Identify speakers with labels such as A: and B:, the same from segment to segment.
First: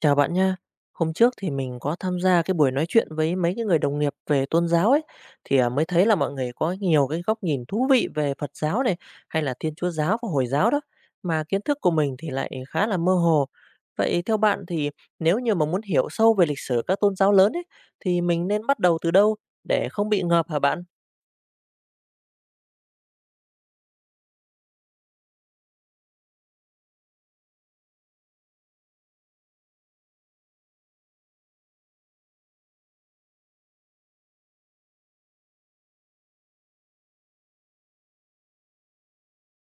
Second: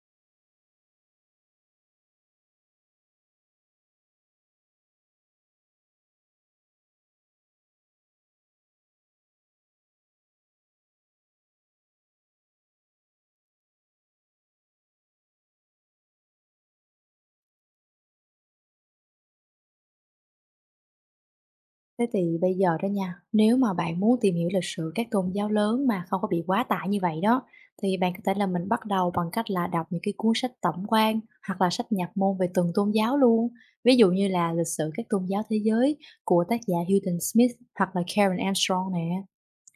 A: Chào bạn nha. Hôm trước thì mình có tham gia cái buổi nói chuyện với mấy cái người đồng nghiệp về tôn giáo ấy thì mới thấy là mọi người có nhiều cái góc nhìn thú vị về Phật giáo này hay là Thiên Chúa giáo và Hồi giáo đó, mà kiến thức của mình thì lại khá là mơ hồ. Vậy theo bạn thì nếu như mà muốn hiểu sâu về lịch sử các tôn giáo lớn ấy thì mình nên bắt đầu từ đâu để không bị ngợp hả bạn?
B: Thế thì bây giờ đó nha, nếu mà bạn muốn tìm hiểu lịch sử các tôn giáo lớn mà không có bị quá tải như vậy đó, thì bạn có thể là mình bắt đầu bằng cách là đọc những cái cuốn sách tổng quan hoặc là sách nhập môn về từng tôn giáo luôn. Ví dụ như là lịch sử các tôn giáo thế giới của tác giả Hilton Smith hoặc là Karen Armstrong nè.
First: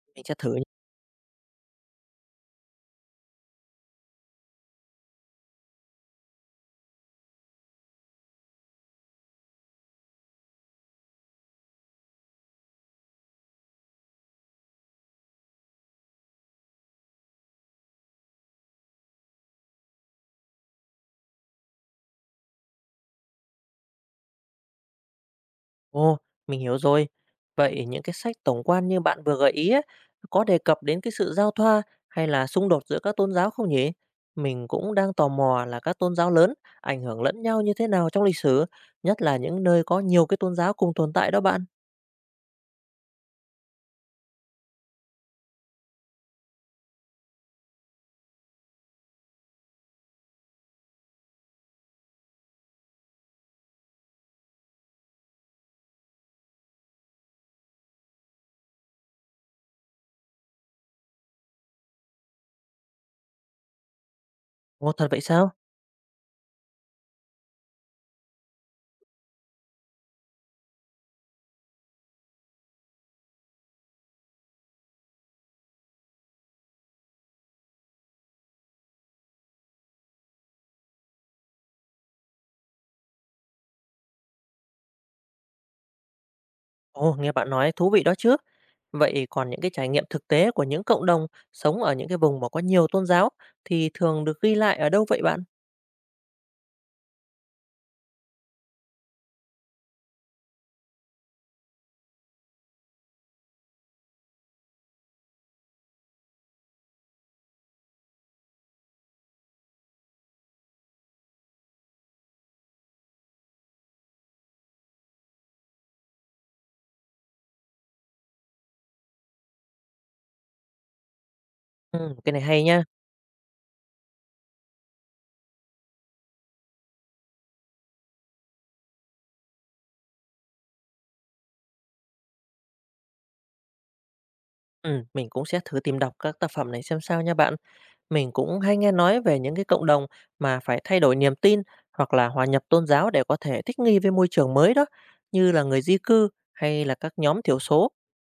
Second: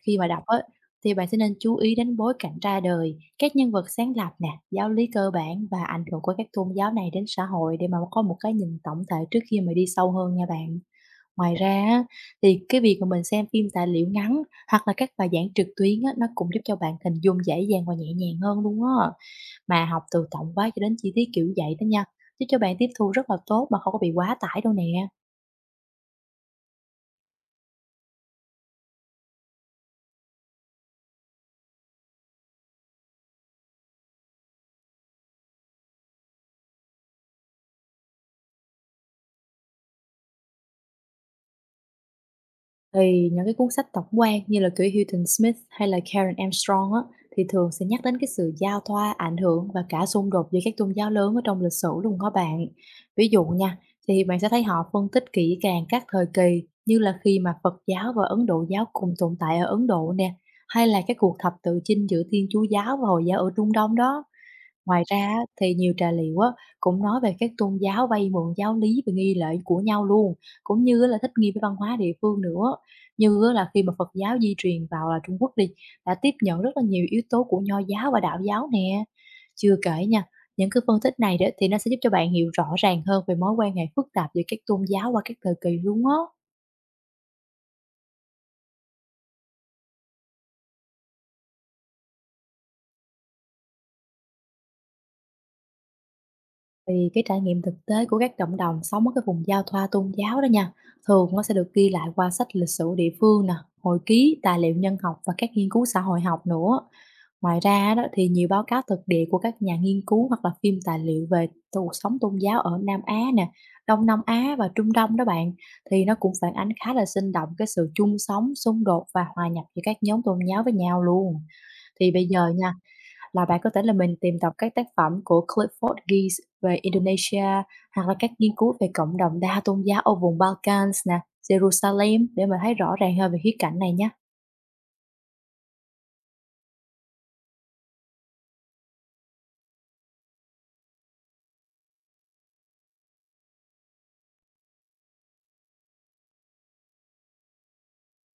B: Khi
A: Mình
B: mà
A: sẽ
B: đọc
A: thử.
B: á, thì bạn sẽ nên chú ý đến bối cảnh ra đời, các nhân vật sáng lập nè, giáo lý cơ bản và ảnh hưởng của các tôn giáo này đến xã hội, để mà có một cái nhìn tổng thể trước khi mà đi sâu hơn nha bạn. Ngoài ra á, thì cái việc mà mình xem phim tài liệu ngắn hoặc là các bài giảng trực tuyến á, nó cũng giúp cho bạn hình dung dễ dàng và nhẹ nhàng hơn luôn á. Mà học từ tổng quát cho đến chi tiết kiểu vậy đó nha, giúp cho bạn tiếp thu rất là tốt mà không có bị quá tải đâu nè.
A: Ồ, mình hiểu rồi. Vậy những cái sách tổng quan như bạn vừa gợi ý ấy, có đề cập đến cái sự giao thoa hay là xung đột giữa các tôn giáo không nhỉ? Mình cũng đang tò mò là các tôn giáo lớn ảnh hưởng lẫn nhau như thế nào trong lịch sử, nhất là những nơi có nhiều cái tôn giáo cùng tồn tại đó bạn.
B: Thì những cái cuốn sách tổng quan như là của Hilton Smith hay là Karen Armstrong á, thì thường sẽ nhắc đến cái sự giao thoa, ảnh hưởng và cả xung đột giữa các tôn giáo lớn ở trong lịch sử luôn các bạn. Ví dụ nha, thì bạn sẽ thấy họ phân tích kỹ càng các thời kỳ, như là khi mà Phật giáo và Ấn Độ giáo cùng tồn tại ở Ấn Độ nè, hay là cái cuộc thập tự chinh giữa Thiên Chúa giáo và Hồi giáo ở Trung Đông đó.
A: Ồ,
B: Ngoài
A: thật
B: ra
A: vậy
B: á,
A: sao?
B: thì nhiều trà liệu á, cũng nói về các tôn giáo vay mượn giáo lý và nghi lễ của nhau luôn, cũng như á là thích nghi với văn hóa địa phương nữa. Như á là khi mà Phật giáo di truyền vào là Trung Quốc đi, đã tiếp nhận rất là nhiều yếu tố của Nho giáo và Đạo giáo nè. Chưa kể nha, những cái phân tích này đó thì nó sẽ giúp cho bạn hiểu rõ ràng hơn về mối quan hệ phức tạp giữa các tôn giáo qua các thời kỳ luôn á.
A: Ồ, nghe bạn nói thú vị đó chứ. Vậy còn những cái trải nghiệm thực tế của những cộng đồng sống ở những cái vùng mà có nhiều tôn giáo thì thường được ghi lại ở đâu vậy bạn?
B: Thì cái trải nghiệm thực tế của các cộng đồng sống ở cái vùng giao thoa tôn giáo đó nha, thường nó sẽ được ghi lại qua sách lịch sử địa phương nè, hồi ký, tài liệu nhân học và các nghiên cứu xã hội học nữa. Ngoài ra đó thì nhiều báo cáo thực địa của các nhà nghiên cứu hoặc là phim tài liệu về cuộc sống tôn giáo ở Nam Á nè, Đông Nam Á và Trung Đông đó bạn, thì nó cũng phản ánh khá là sinh động cái sự chung sống, xung đột và hòa nhập giữa các nhóm tôn giáo với nhau luôn. Thì
A: Ừ,
B: bây
A: cái này
B: giờ
A: hay
B: nha,
A: nha.
B: là bạn có thể là mình tìm đọc các tác phẩm của Clifford Geertz về Indonesia hoặc là các nghiên cứu về cộng đồng đa tôn giáo ở vùng Balkans nè, Jerusalem, để mình thấy rõ ràng hơn về khía cạnh này nhé.
A: Ừ, mình cũng sẽ thử tìm đọc các tác phẩm này xem sao nha bạn. Mình cũng hay nghe nói về những cái cộng đồng mà phải thay đổi niềm tin hoặc là hòa nhập tôn giáo để có thể thích nghi với môi trường mới đó, như là người di cư hay là các nhóm thiểu số.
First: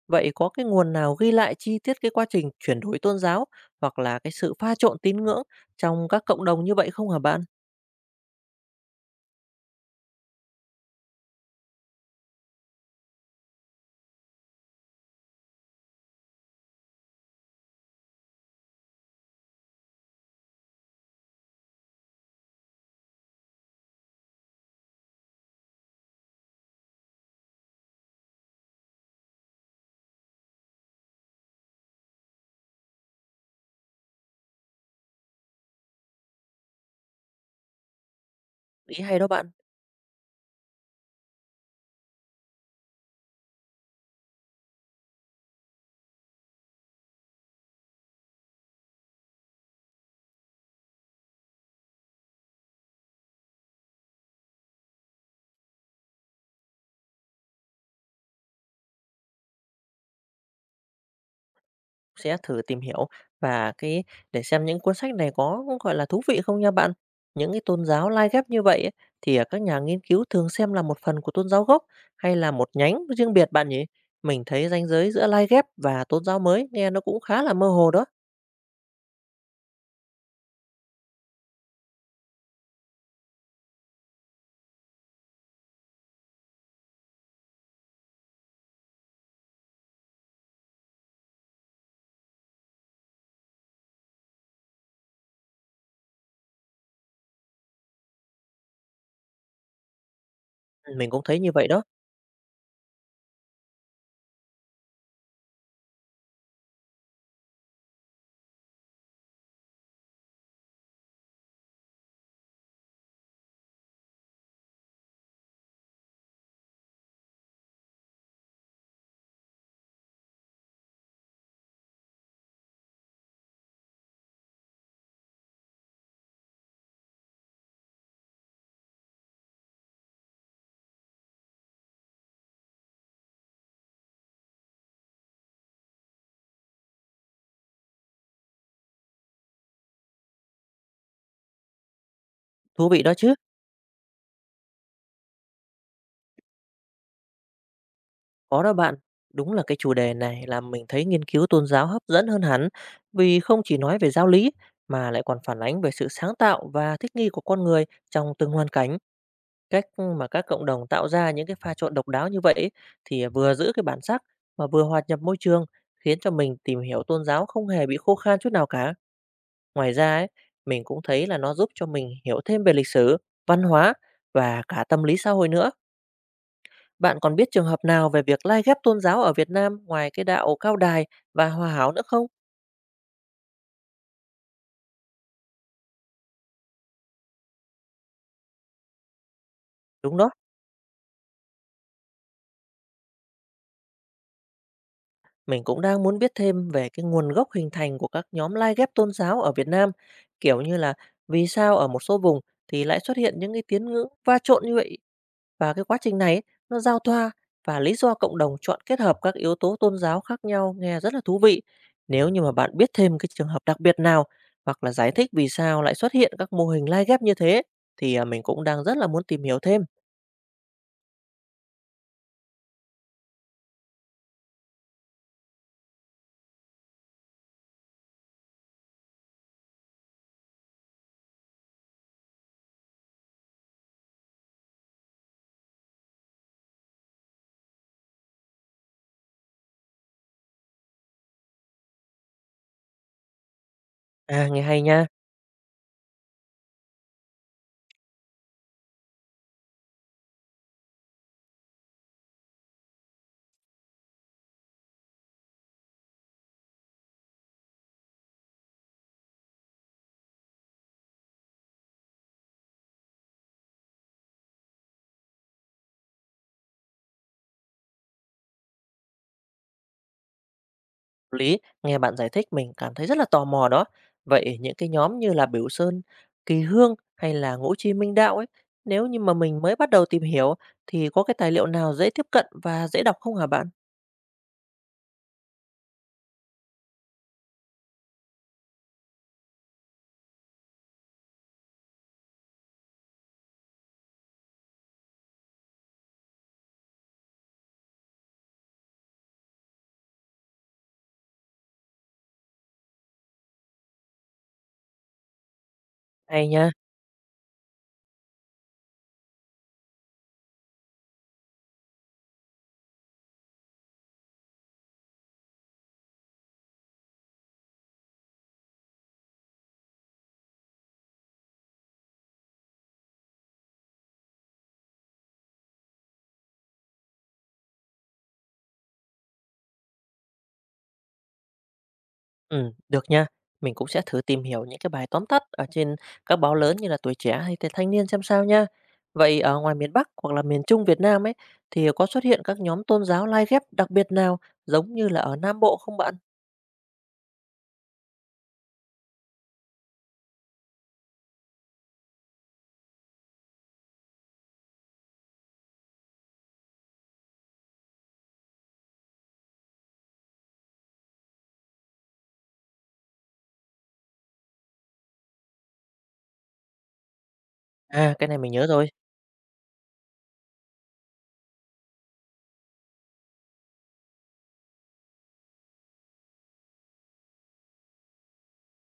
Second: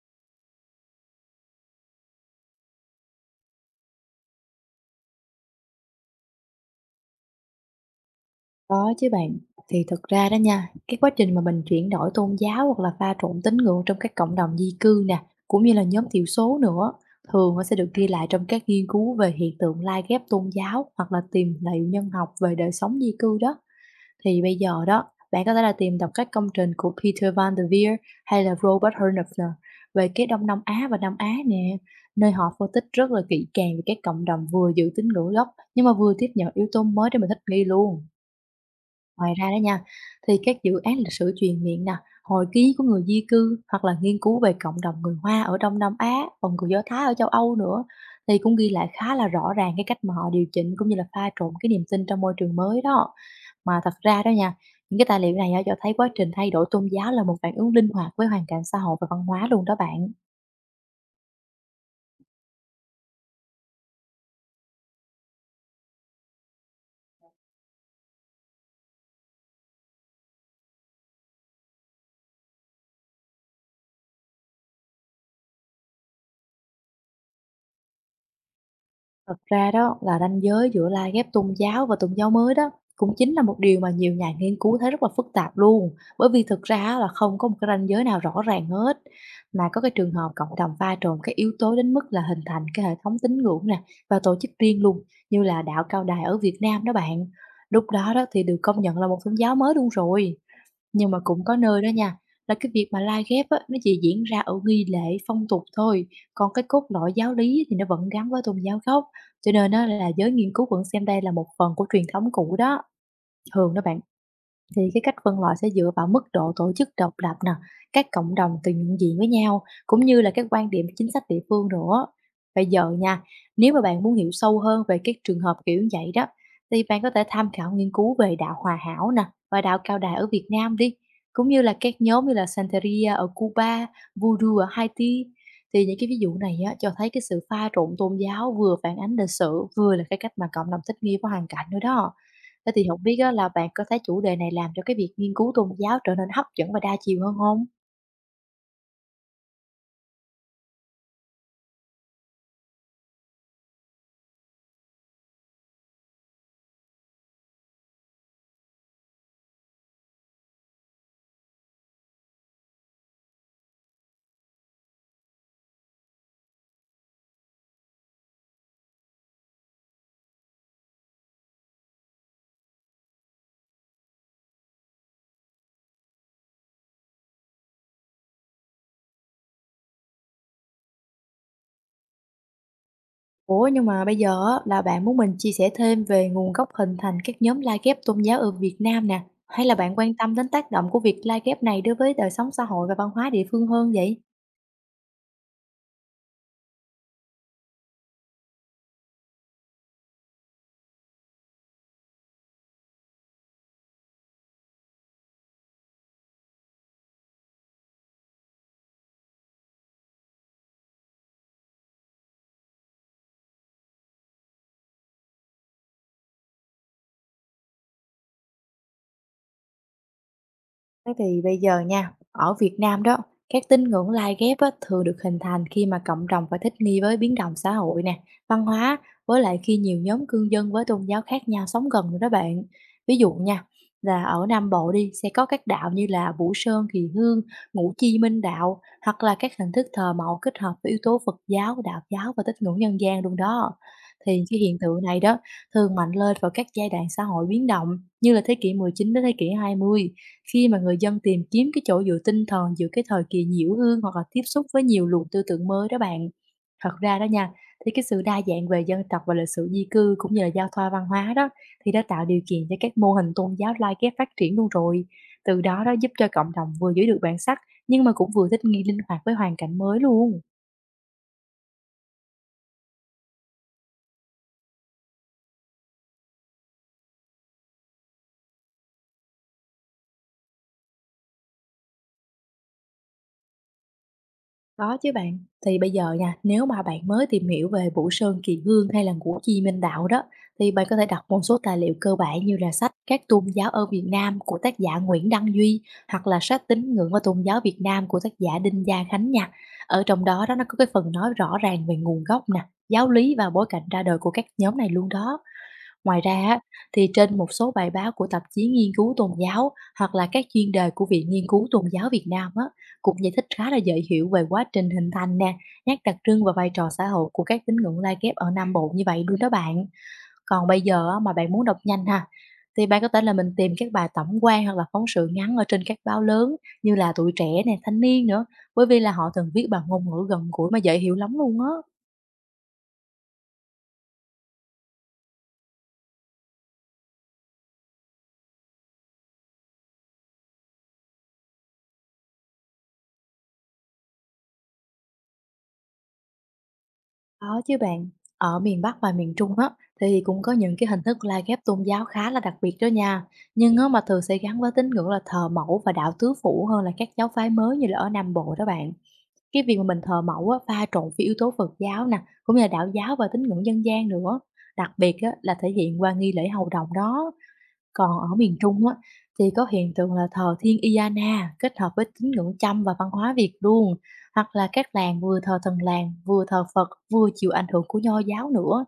A: Vậy có cái nguồn nào ghi lại chi tiết cái quá trình chuyển đổi tôn giáo hoặc là cái sự pha trộn tín ngưỡng trong các cộng đồng như vậy không hả bạn?
B: Có chứ bạn, thì thực ra đó nha, cái quá trình mà mình chuyển đổi tôn giáo hoặc là pha trộn tín ngưỡng trong các cộng đồng di cư nè, cũng như là nhóm thiểu số nữa, thường nó sẽ được ghi lại trong các nghiên cứu về hiện tượng lai ghép tôn giáo hoặc là tìm liệu nhân học về đời sống di cư đó. Thì bây giờ đó, bạn có thể là tìm đọc các công trình của Peter Van der Veer hay là Robert Hernefler về cái Đông Nam Á và Nam Á nè, nơi họ phân tích rất là kỹ càng về các cộng đồng vừa giữ tín ngưỡng gốc nhưng mà vừa tiếp nhận yếu tố mới để mình thích nghi luôn.
A: Ý hay đó
B: Ngoài ra
A: bạn.
B: đó nha, thì các dự án lịch sử truyền miệng nè, hồi ký của người di cư hoặc là nghiên cứu về cộng đồng người Hoa ở Đông Nam Á, còn người Do Thái ở châu Âu nữa, thì cũng ghi lại khá là rõ ràng cái cách mà họ điều chỉnh cũng như là pha trộn cái niềm tin trong môi trường mới đó. Mà thật ra đó nha, những cái tài liệu này á cho thấy quá trình thay đổi tôn giáo là một phản ứng linh hoạt với hoàn cảnh xã hội và văn hóa luôn đó bạn.
A: Sẽ thử tìm hiểu và cái để xem những cuốn sách này có, gọi là, thú vị không nha bạn. Những cái tôn giáo lai ghép như vậy ấy, thì, các nhà nghiên cứu thường xem là một phần của tôn giáo gốc hay là một nhánh riêng biệt bạn nhỉ? Mình thấy ranh giới giữa lai ghép và tôn giáo mới nghe nó cũng khá là mơ hồ đó.
B: Thật ra đó là ranh giới giữa la ghép tôn giáo và tôn giáo mới đó cũng chính là một điều mà nhiều nhà nghiên cứu thấy rất là phức tạp luôn, bởi vì thực ra á là không có một cái ranh giới nào rõ ràng hết. Mà có cái trường hợp cộng đồng pha trộn các yếu tố đến mức là hình thành cái hệ thống tín ngưỡng nè và tổ chức riêng luôn, như là đạo Cao Đài ở Việt Nam đó bạn. Lúc đó đó thì được công nhận là một tôn giáo mới luôn rồi.
A: Mình
B: Nhưng mà
A: cũng
B: cũng
A: thấy như
B: có
A: vậy
B: nơi
A: đó,
B: đó nha, là cái việc mà lai ghép á, nó chỉ diễn ra ở nghi lễ, phong tục thôi, còn cái cốt lõi giáo lý thì nó vẫn gắn với tôn giáo gốc, cho nên nó là giới nghiên cứu vẫn xem đây là một phần của truyền thống cũ đó. Thường đó bạn, thì cái cách phân loại sẽ dựa vào mức độ tổ chức độc lập nè, các cộng đồng từng nhận diện với nhau, cũng như là các quan điểm chính sách địa phương nữa. Bây giờ nha, nếu mà bạn muốn hiểu sâu hơn về các trường hợp kiểu như vậy đó, thì bạn có thể tham khảo nghiên cứu về đạo Hòa Hảo nè và đạo Cao Đài ở Việt Nam đi, cũng như là các nhóm như là Santeria ở Cuba, Voodoo ở Haiti. Thì những cái ví dụ này á, cho thấy cái sự pha trộn tôn giáo vừa phản ánh lịch sử vừa là cái cách mà cộng đồng thích nghi với hoàn cảnh nữa đó. Thế thì
A: thú
B: không
A: vị đó
B: biết á,
A: chứ.
B: là bạn có thấy chủ đề này làm cho cái việc nghiên cứu tôn giáo trở nên hấp dẫn và đa chiều hơn không?
A: Có đó bạn, đúng là cái chủ đề này làm mình thấy nghiên cứu tôn giáo hấp dẫn hơn hẳn, vì không chỉ nói về giáo lý mà lại còn phản ánh về sự sáng tạo và thích nghi của con người trong từng hoàn cảnh. Cách mà các cộng đồng tạo ra những cái pha trộn độc đáo như vậy ấy, thì vừa giữ cái bản sắc mà vừa hòa nhập môi trường, khiến cho mình tìm hiểu tôn giáo không hề bị khô khan chút nào cả. Ngoài ra ấy, mình cũng thấy là nó giúp cho mình hiểu thêm về lịch sử, văn hóa và cả tâm lý xã hội nữa. Bạn còn biết trường hợp nào về việc lai ghép tôn giáo ở Việt Nam ngoài cái đạo Cao Đài và Hòa Hảo nữa không?
B: Ủa, nhưng mà bây giờ á, là bạn muốn mình chia sẻ thêm về nguồn gốc hình thành các nhóm lai ghép tôn giáo ở Việt Nam nè, hay là bạn quan
A: Đúng đó.
B: tâm đến tác động của việc lai ghép này đối với đời sống xã hội và văn hóa địa phương hơn vậy?
A: Mình cũng đang muốn biết thêm về cái nguồn gốc hình thành của các nhóm lai ghép tôn giáo ở Việt Nam, kiểu như là vì sao ở một số vùng thì lại xuất hiện những cái tiếng ngữ va trộn như vậy, và cái quá trình này ấy, nó giao thoa và lý do cộng đồng chọn kết hợp các yếu tố tôn giáo khác nhau nghe rất là thú vị. Nếu như mà bạn biết thêm cái trường hợp đặc biệt nào hoặc là giải thích vì sao lại xuất hiện các mô hình lai ghép như thế thì mình cũng đang rất là muốn tìm hiểu thêm.
B: Thế thì bây giờ nha, ở Việt Nam đó, các tín ngưỡng lai ghép á, thường được hình thành khi mà cộng đồng phải thích nghi với biến động xã hội nè, văn hóa, với lại khi nhiều nhóm cư dân với tôn giáo khác nhau sống gần nữa đó bạn. Ví dụ nha, là ở Nam Bộ đi, sẽ có các đạo như là Vũ Sơn, Kỳ Hương, Ngũ Chi Minh Đạo, hoặc là các hình thức thờ mẫu kết hợp với yếu tố Phật giáo, Đạo giáo và tín ngưỡng dân gian luôn đó. Thì
A: À,
B: cái
A: nghe
B: hiện
A: hay
B: tượng
A: nha.
B: này đó thường mạnh lên vào các giai đoạn xã hội biến động, như là thế kỷ 19 đến thế kỷ 20, khi mà người dân tìm kiếm cái chỗ dựa tinh thần giữa cái thời kỳ nhiễu hương hoặc là tiếp xúc với nhiều luồng tư tưởng mới đó bạn. Thật ra đó nha, thì cái sự đa dạng về dân tộc và lịch sử di cư cũng như là giao thoa văn hóa đó thì đã tạo điều kiện cho các mô hình tôn giáo lai ghép phát triển luôn rồi. Từ đó đó giúp cho cộng đồng vừa giữ được bản sắc, nhưng mà cũng vừa thích nghi linh hoạt với hoàn cảnh mới luôn.
A: Nghe bạn giải thích mình cảm thấy rất là tò mò đó. Vậy những cái nhóm như là Biểu Sơn, Kỳ Hương hay là Ngũ Chi Minh Đạo ấy, nếu như mà mình mới bắt đầu tìm hiểu thì có cái tài liệu nào dễ tiếp cận và dễ đọc không hả bạn?
B: Có chứ bạn, thì bây giờ nha, nếu mà bạn mới tìm hiểu về Vũ Sơn Kỳ Hương hay là Ngũ Chi Minh Đạo đó, thì bạn có thể đọc một số tài liệu cơ bản như là sách Các tôn giáo ở Việt Nam của tác giả Nguyễn Đăng Duy hoặc là sách Tín ngưỡng và tôn giáo Việt Nam của tác giả Đinh Gia Khánh nha. Ở trong đó đó nó có cái phần nói rõ ràng về nguồn gốc nè, giáo lý và bối cảnh ra đời của các nhóm này luôn đó. Ngoài ra
A: Hay
B: á,
A: nha.
B: thì trên một số bài báo của tạp chí nghiên cứu tôn giáo hoặc là các chuyên đề của Viện Nghiên cứu Tôn giáo Việt Nam á, cũng giải thích khá là dễ hiểu về quá trình hình thành nè, nét đặc trưng và vai trò xã hội của các tín ngưỡng lai ghép ở Nam Bộ như vậy luôn đó bạn. Còn bây giờ á, mà bạn muốn đọc nhanh ha, thì bạn có thể là mình tìm các bài tổng quan hoặc là phóng sự ngắn ở trên các báo lớn như là Tuổi Trẻ nè, Thanh Niên nữa, bởi vì là họ thường viết bằng ngôn ngữ gần gũi mà dễ hiểu lắm luôn á.
A: Ừ, được nha. Mình cũng sẽ thử tìm hiểu những cái bài tóm tắt ở trên các báo lớn như là Tuổi Trẻ hay là Thanh Niên xem sao nha. Vậy ở ngoài miền Bắc hoặc là miền Trung Việt Nam ấy thì có xuất hiện các nhóm tôn giáo lai ghép đặc biệt nào giống như là ở Nam Bộ không bạn?
B: Có chứ bạn, ở miền Bắc và miền Trung á thì cũng có những cái hình thức la ghép tôn giáo khá là đặc biệt đó nha. Nhưng á mà thường sẽ gắn với tín ngưỡng là thờ mẫu và đạo tứ phủ hơn là các giáo phái mới như là ở Nam Bộ đó bạn. Cái việc mà mình thờ mẫu á, pha trộn với yếu tố Phật giáo nè, cũng như là đạo giáo và tín ngưỡng dân gian nữa. Đặc biệt á, là thể hiện qua nghi lễ hầu đồng đó. Còn
A: À, cái
B: ở
A: này mình
B: miền
A: nhớ
B: Trung
A: rồi.
B: á, thì có hiện tượng là thờ Thiên Iyana kết hợp với tín ngưỡng Chăm và văn hóa Việt luôn, hoặc là các làng vừa thờ thần làng, vừa thờ Phật, vừa chịu ảnh hưởng của Nho giáo nữa.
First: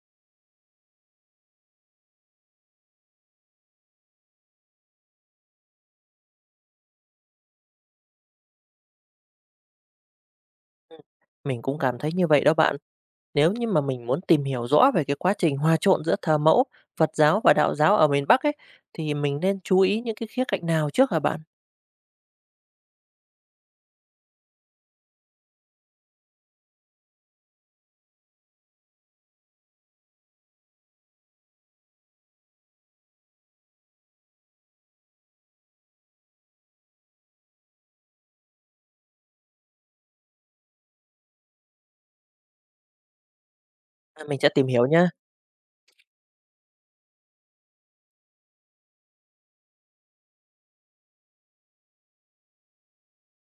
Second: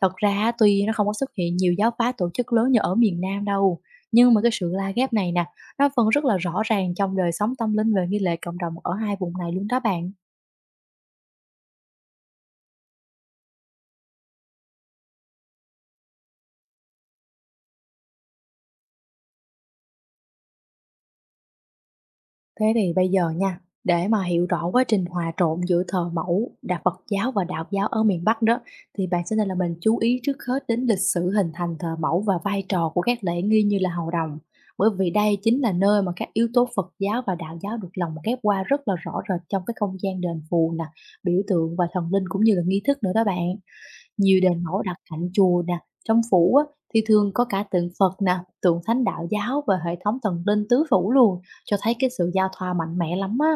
B: Thật ra á, tuy nó không có xuất hiện nhiều giáo phái tổ chức lớn như ở miền Nam đâu, nhưng mà cái sự la ghép này nè, nó vẫn rất là rõ ràng trong đời sống tâm linh về nghi lễ cộng đồng ở hai vùng này luôn đó bạn.
A: Mình cũng cảm thấy như vậy đó bạn. Nếu như mà mình muốn tìm hiểu rõ về cái quá trình hòa trộn giữa thờ mẫu, Phật giáo và đạo giáo ở miền Bắc ấy, thì mình nên chú ý những cái khía cạnh nào trước hả bạn?
B: Thế thì bây giờ nha, để mà hiểu rõ quá trình hòa trộn giữa thờ mẫu, đạo Phật giáo và đạo giáo ở miền Bắc đó, thì bạn sẽ nên là mình chú ý trước hết đến lịch sử hình thành thờ mẫu và vai trò của các lễ nghi như là hầu đồng. Bởi vì đây chính là nơi mà các yếu tố Phật giáo và đạo giáo được lồng ghép qua rất là rõ rệt trong cái không gian đền phù nè, biểu tượng và thần linh cũng như là nghi thức nữa đó bạn.
A: À,
B: Nhiều
A: mình sẽ
B: đền
A: tìm
B: mẫu
A: hiểu
B: đặt
A: nha.
B: cạnh chùa nè, trong phủ á, thì thường có cả tượng Phật nè, tượng thánh đạo giáo và hệ thống thần linh tứ phủ luôn, cho thấy cái sự giao thoa mạnh mẽ lắm á.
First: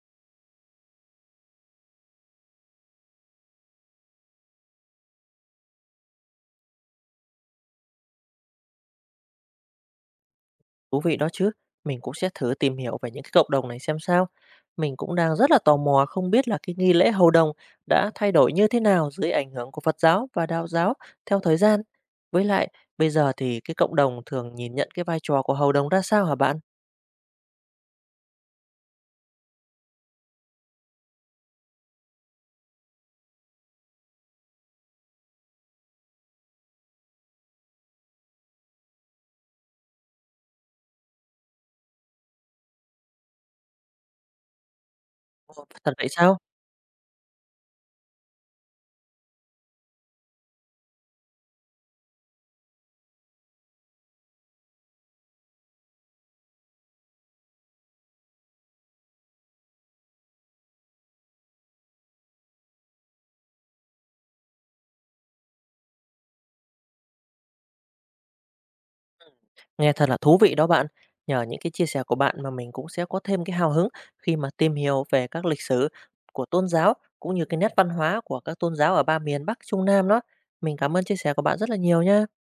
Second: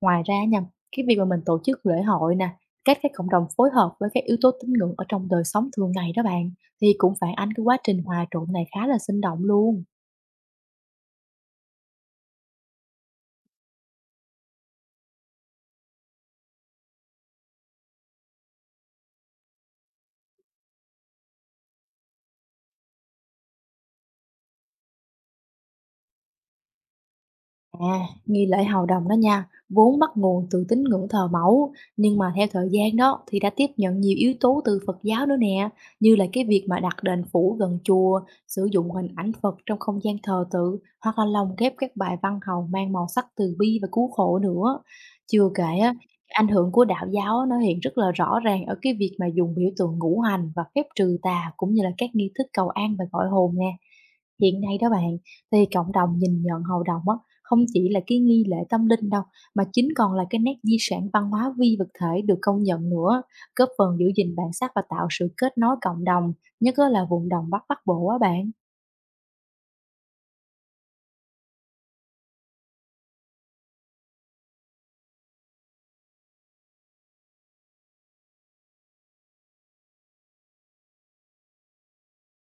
B: Ngoài ra nha, cái việc mà mình tổ chức lễ hội nè, các cái cộng đồng phối hợp với các yếu tố tín ngưỡng ở trong đời sống thường ngày đó bạn, thì cũng phản ánh cái quá trình hòa trộn này khá là sinh động luôn.
A: Thú vị đó chứ. Mình cũng sẽ thử tìm hiểu về những cái cộng đồng này xem sao. Mình cũng đang rất là tò mò không biết là cái nghi lễ hầu đồng đã thay đổi như thế nào dưới ảnh hưởng của Phật giáo và đạo giáo theo thời gian. Với lại, bây giờ thì cái cộng đồng thường nhìn nhận cái vai trò của hầu đồng ra sao hả bạn?
B: À, nghi lễ hầu đồng đó nha, vốn bắt nguồn từ tín ngưỡng thờ mẫu, nhưng mà theo thời gian đó thì đã tiếp nhận nhiều yếu tố từ Phật giáo nữa nè, như là cái việc mà đặt đền phủ gần chùa, sử dụng hình ảnh Phật trong không gian thờ tự, hoặc là lồng ghép các bài văn hầu mang màu sắc từ bi và cứu khổ nữa. Chưa
A: Ồ,
B: kể á,
A: thật vậy sao?
B: ảnh hưởng của đạo giáo á, nó hiện rất là rõ ràng ở cái việc mà dùng biểu tượng ngũ hành và phép trừ tà cũng như là các nghi thức cầu an và gọi hồn nè. Hiện nay đó bạn, thì cộng đồng nhìn nhận hầu đồng á, không chỉ là cái nghi lễ tâm linh đâu, mà chính còn là cái nét di sản văn hóa phi vật thể được công nhận nữa, góp phần giữ gìn bản sắc và tạo sự kết nối cộng đồng, nhất á là vùng đồng Bắc Bắc Bộ á bạn.
A: Nghe thật là thú vị đó bạn. Nhờ những cái chia sẻ của bạn mà mình cũng sẽ có thêm cái hào hứng khi mà tìm hiểu về các lịch sử của tôn giáo cũng như cái nét văn hóa của các tôn giáo ở ba miền Bắc, Trung, Nam đó. Mình cảm ơn chia sẻ của bạn rất là nhiều nha.